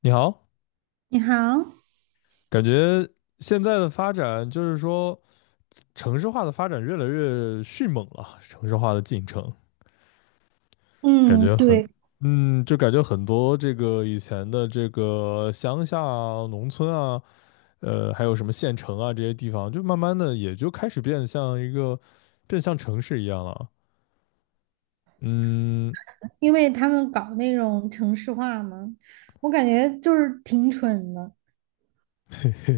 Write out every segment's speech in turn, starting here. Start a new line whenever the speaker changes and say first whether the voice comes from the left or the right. left: 你好，
right: 你好，
left: 感觉现在的发展就是说，城市化的发展越来越迅猛了，城市化的进程，感
right: 嗯，
left: 觉很，
right: 对，
left: 就感觉很多这个以前的这个乡下啊、农村啊，还有什么县城啊这些地方，就慢慢的也就开始变像一个，变像城市一样了。嗯。
right: 因为他们搞那种城市化嘛，我感觉就是挺蠢的。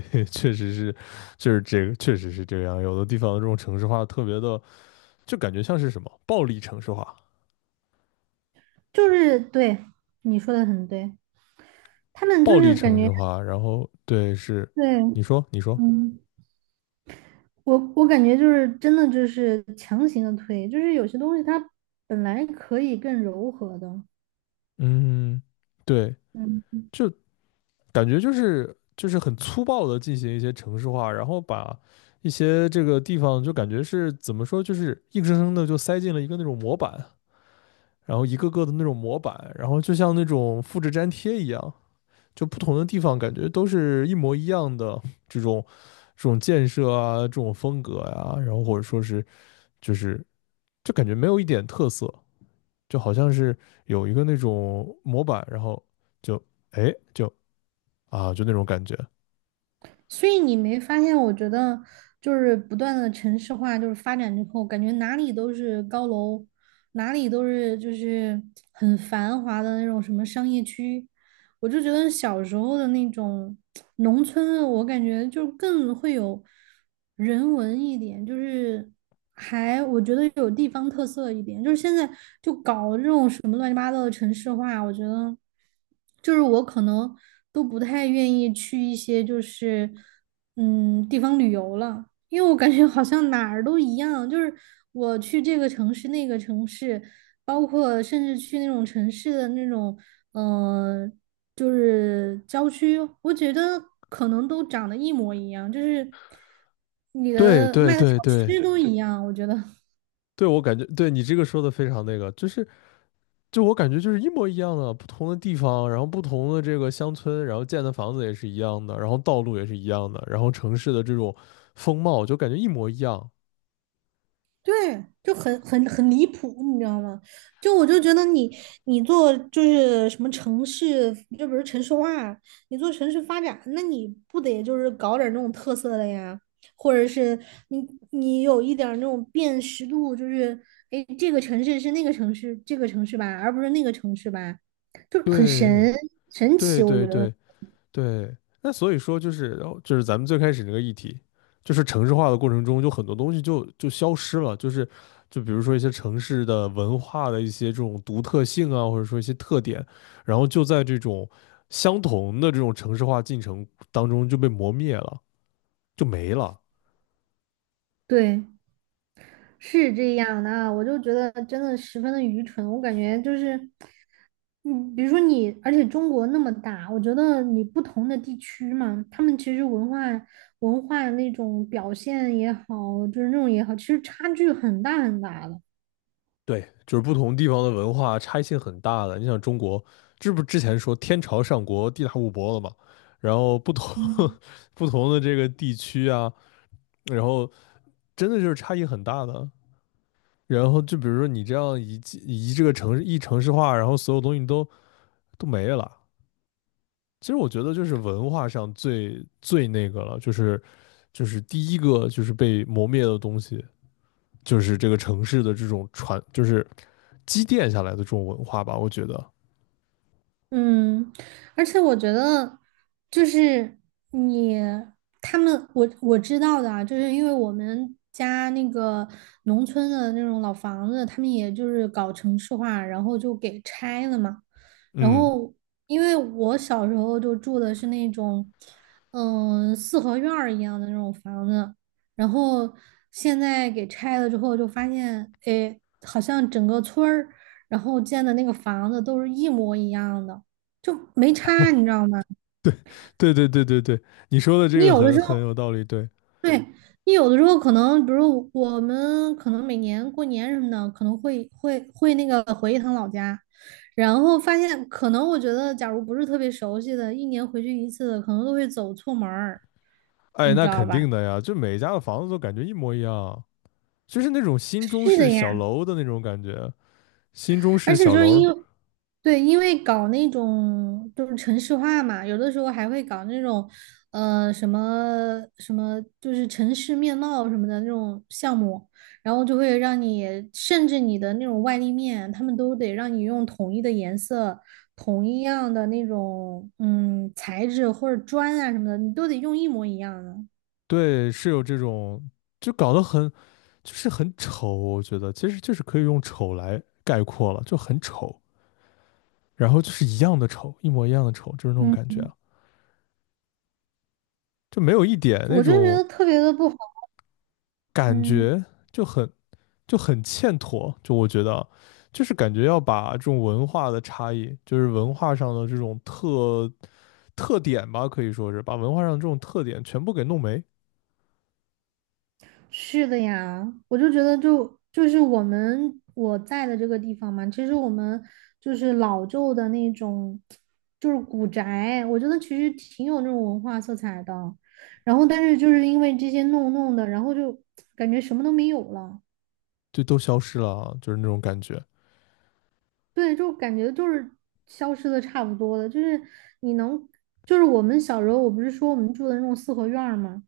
left: 也确实是，就是这个，确实是这样。有的地方这种城市化特别的，就感觉像是什么暴力城市化。
right: 就是对，你说的很对，他们就
left: 暴力
right: 是感
left: 城
right: 觉
left: 市化，然后对是，
right: 对。
left: 你说，
right: 嗯，我感觉就是真的就是强行的推，就是有些东西它本来可以更柔和的。
left: 嗯，对，
right: 嗯
left: 就感觉就是很粗暴的进行一些城市化，然后把一些这个地方就感觉是怎么说，就是硬生生的就塞进了一个那种模板，然后一个个的那种模板，然后就像那种复制粘贴一样，就不同的地方感觉都是一模一样的这种这种建设啊，这种风格呀、然后或者说是就是就感觉没有一点特色。就好像是有一个那种模板，然后就哎就啊就那种感觉。
right: 所以你没发现？我觉得就是不断的城市化，就是发展之后，感觉哪里都是高楼，哪里都是就是很繁华的那种什么商业区。我就觉得小时候的那种农村，我感觉就更会有人文一点，就是还我觉得有地方特色一点。就是现在就搞这种什么乱七八糟的城市化，我觉得就是我可能都不太愿意去一些就是地方旅游了，因为我感觉好像哪儿都一样，就是我去这个城市那个城市。包括甚至去那种城市的那种嗯、呃就是郊区，我觉得可能都长得一模一样，就是你
left: 对
right: 的
left: 对
right: 卖的小
left: 对对
right: 区都一样，我觉得
left: 对，我感觉对你这个说的非常那个，就是就我感觉就是一模一样的，不同的地方，然后不同的这个乡村，然后建的房子也是一样的，然后道路也是一样的，然后城市的这种风貌就感觉一模一样。
right: 对，就很离谱，你知道吗？就我就觉得你做就是什么城市，就比如城市化啊，你做城市发展，那你不得就是搞点儿那种特色的呀？或者是你有一点儿那种辨识度，就是哎，诶这个城市是那个城市，这个城市吧，而不是那个城市吧。就很
left: 对
right: 神奇，
left: 对
right: 我觉
left: 对
right: 得
left: 对，对，那所以说就是咱们最开始那个议题，就是城市化的过程中，就很多东西就消失了，就是就比如说一些城市的文化的一些这种独特性啊，或者说一些特点，然后就在这种相同的这种城市化进程当中就被磨灭了，就没了。
right: 对，是这样的啊，我就觉得真的十分的愚蠢。我感觉就是，嗯，比如说你，而且中国那么大，我觉得你不同的地区嘛，他们其实文化那种表现也好，就是那种也好，其实差距很大很大的。
left: 对，就是不同地方的文化差异性很大的。你想中国，这不之前说天朝上国，地大物博了嘛，然后不同
right: 嗯。
left: 不同的这个地区啊。然后真的就是差异很大的。然后就比如说你这样一这个城市化，然后所有东西都没了。其实我觉得就是文化上最那个了，就是就是第一个就是被磨灭的东西，就是这个城市的这种传，就是积淀下来的这种文化吧，我觉得。
right: 嗯，而且我觉得，就是你他们，我知道的啊，就是因为我们家那个农村的那种老房子，他们也就是搞城市化，然后就给拆了嘛。然
left: 嗯，
right: 后，因为我小时候就住的是那种，四合院儿一样的那种房子，然后现在给拆了之后，就发现，哎，好像整个村儿。然后建的那个房子都是一模一样的，就没差，你知道吗？
left: 对对对对对，你说的这
right: 你
left: 个
right: 有的
left: 很
right: 时候，
left: 很有道理。对，
right: 对，你有的时候可能，比如我们可能每年过年什么的，可能会那个回一趟老家，然后发现可能我觉得，假如不是特别熟悉的，一年回去一次，可能都会走错门儿，
left: 哎，
right: 你知
left: 那
right: 道
left: 肯
right: 吧？
left: 定的呀，就每一家的房子都感觉一模一样，就是那种新中
right: 是的
left: 式小
right: 呀，
left: 楼的那种感觉，新中
right: 而
left: 式
right: 且
left: 小
right: 就是
left: 楼。
right: 因为，对，因为搞那种就是城市化嘛，有的时候还会搞那种，什么什么，就是城市面貌什么的那种项目，然后就会让你，甚至你的那种外立面，他们都得让你用统一的颜色、同一样的那种，材质或者砖啊什么的，你都得用一模一样的。
left: 对，是有这种，就搞得很，就是很丑，我觉得其实就是可以用丑来概括了，就很丑，然后就是一样的丑，一模一样的丑，就是那种感
right: 嗯，
left: 觉啊，就没有一点那
right: 我就觉
left: 种
right: 得特别的不好。
left: 感
right: 嗯。
left: 觉，就很就很欠妥，就我觉得啊，就是感觉要把这种文化的差异，就是文化上的这种特点吧，可以说是把文化上的这种特点全部给弄没，
right: 是的呀，我就觉得就是我在的这个地方嘛，其实我们就是老旧的那种，就是古宅，我觉得其实挺有那种文化色彩的。然后，但是就是因为这些弄弄的，然后就感觉什么都没有了。
left: 就都消失了啊，就是那种感觉。
right: 对，就感觉就是消失的差不多了。就是你能，就是我们小时候，我不是说我们住的那种四合院儿嘛。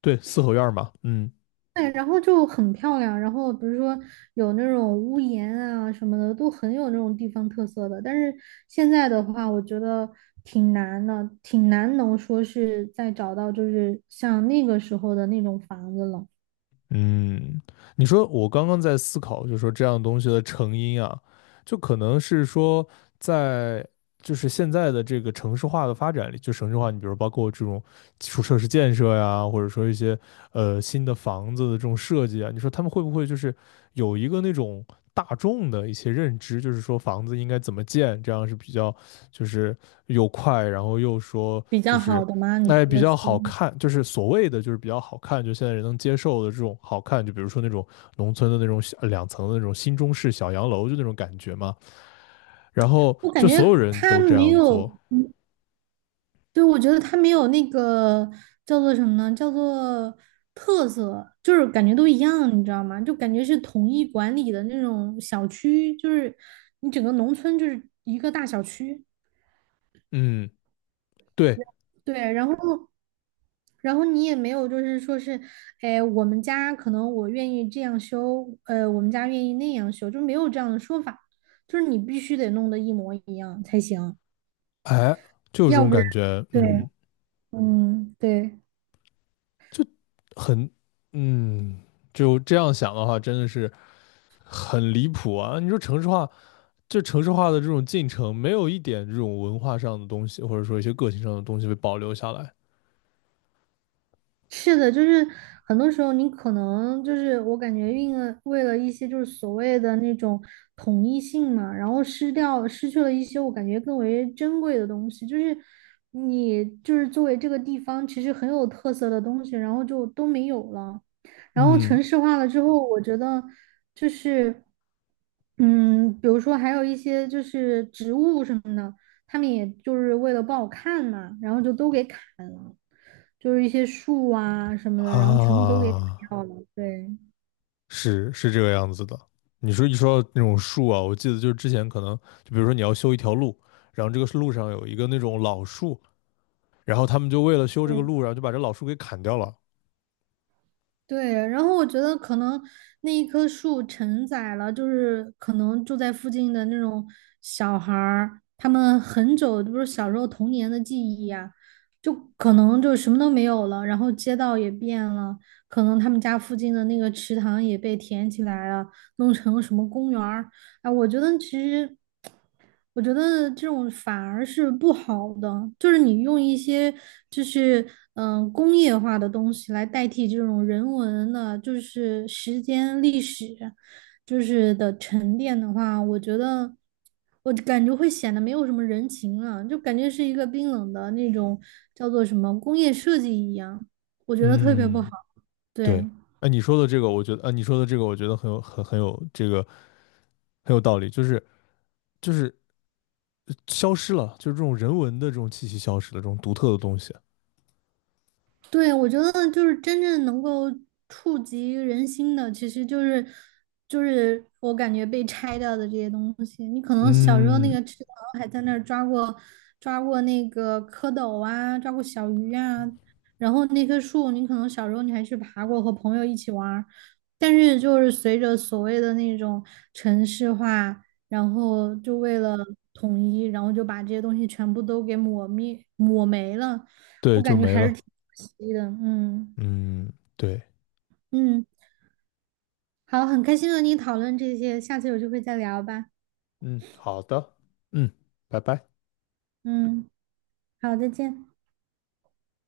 left: 对，四合院儿嘛，嗯。
right: 对，然后就很漂亮，然后比如说有那种屋檐啊什么的，都很有那种地方特色的。但是现在的话，我觉得挺难的，挺难能说是再找到就是像那个时候的那种房子了，
left: 嗯，你说我刚刚在思考，就是说这样东西的成因啊，就可能是说在就是现在的这个城市化的发展里，就城市化，你比如包括这种基础设施建设呀，或者说一些新的房子的这种设计啊，你说他们会不会就是有一个那种大众的一些认知，就是说房子应该怎么建，这样是比较就是又快，然后又说
right: 比
left: 就
right: 较
left: 是
right: 好的吗？你说
left: 哎，比
right: 的是？
left: 较好看，就是所谓的就是比较好看，就现在人能接受的这种好看，就比如说那种农村的那种小两层的那种新中式小洋楼，就那种感觉嘛。然后
right: 我感
left: 就
right: 觉
left: 所有人
right: 它
left: 都这
right: 没
left: 样做，
right: 有，嗯对，我觉得它没有那个叫做什么呢？叫做特色，就是感觉都一样，你知道吗？就感觉是统一管理的那种小区，就是你整个农村就是一个大小区。
left: 嗯，对，
right: 对，然后你也没有就是说是，哎，我们家可能我愿意这样修，我们家愿意那样修，就没有这样的说法，就是你必须得弄得一模一样才行，
left: 哎，就有这
right: 要
left: 种
right: 不然
left: 感觉，
right: 对，
left: 嗯，
right: 嗯，对。
left: 就很，嗯，就这样想的话，真的是很离谱啊！你说城市化，就城市化的这种进程，没有一点这种文化上的东西，或者说一些个性上的东西被保留下来，
right: 是的，就是很多时候你可能就是我感觉运了为了一些就是所谓的那种统一性嘛，然后失去了一些我感觉更为珍贵的东西，就是你就是作为这个地方其实很有特色的东西，然后就都没有了。然后
left: 嗯
right: 城市化了之后，我觉得就是比如说还有一些就是植物什么的。他们也就是为了不好看嘛，然后就都给砍了，就是一些树啊什么的，然后全部都给砍
left: 啊。
right: 掉了。对
left: 是是这个样子的。你说说到那种树啊，我记得就是之前可能就比如说你要修一条路，然后这个路上有一个那种老树，然后他们就为了修这个
right: 对
left: 路，然后就把这老树给砍掉了。
right: 对，然后我觉得可能那一棵树承载了，就是可能住在附近的那种小孩儿，他们很久就是小时候童年的记忆呀、就可能就什么都没有了，然后街道也变了，可能他们家附近的那个池塘也被填起来了，弄成什么公园儿。啊，我觉得其实我觉得这种反而是不好的，就是你用一些就是工业化的东西来代替这种人文的，就是时间历史，就是的沉淀的话，我觉得我感觉会显得没有什么人情了，就感觉是一个冰冷的那种叫做什么工业设计一样，我觉得特别不
left: 嗯，
right: 好。对，
left: 对，哎，你说的这个，我觉得，啊，你说的这个，我觉得很有这个很有道理，就是就是消失了，就是这种人文的这种气息消失了，这种独特的东西，
right: 对，我觉得就是真正能够触及人心的，其实就是我感觉被拆掉的这些东西。你可能小时候那
left: 嗯
right: 个池塘还在那儿抓过那个蝌蚪啊，抓过小鱼啊，然后那棵树，你可能小时候你还去爬过，和朋友一起玩儿但是就是随着所谓的那种城市化，然后就为了统一，然后就把这些东西全部都给抹没了。
left: 对，
right: 我
left: 就
right: 感觉
left: 没
right: 还是
left: 了。
right: 挺。是的，嗯
left: 嗯，对，
right: 嗯，好，很开心和你讨论这些，下次有机会再聊吧。
left: 嗯，好的，嗯，拜拜。
right: 嗯，好，再见。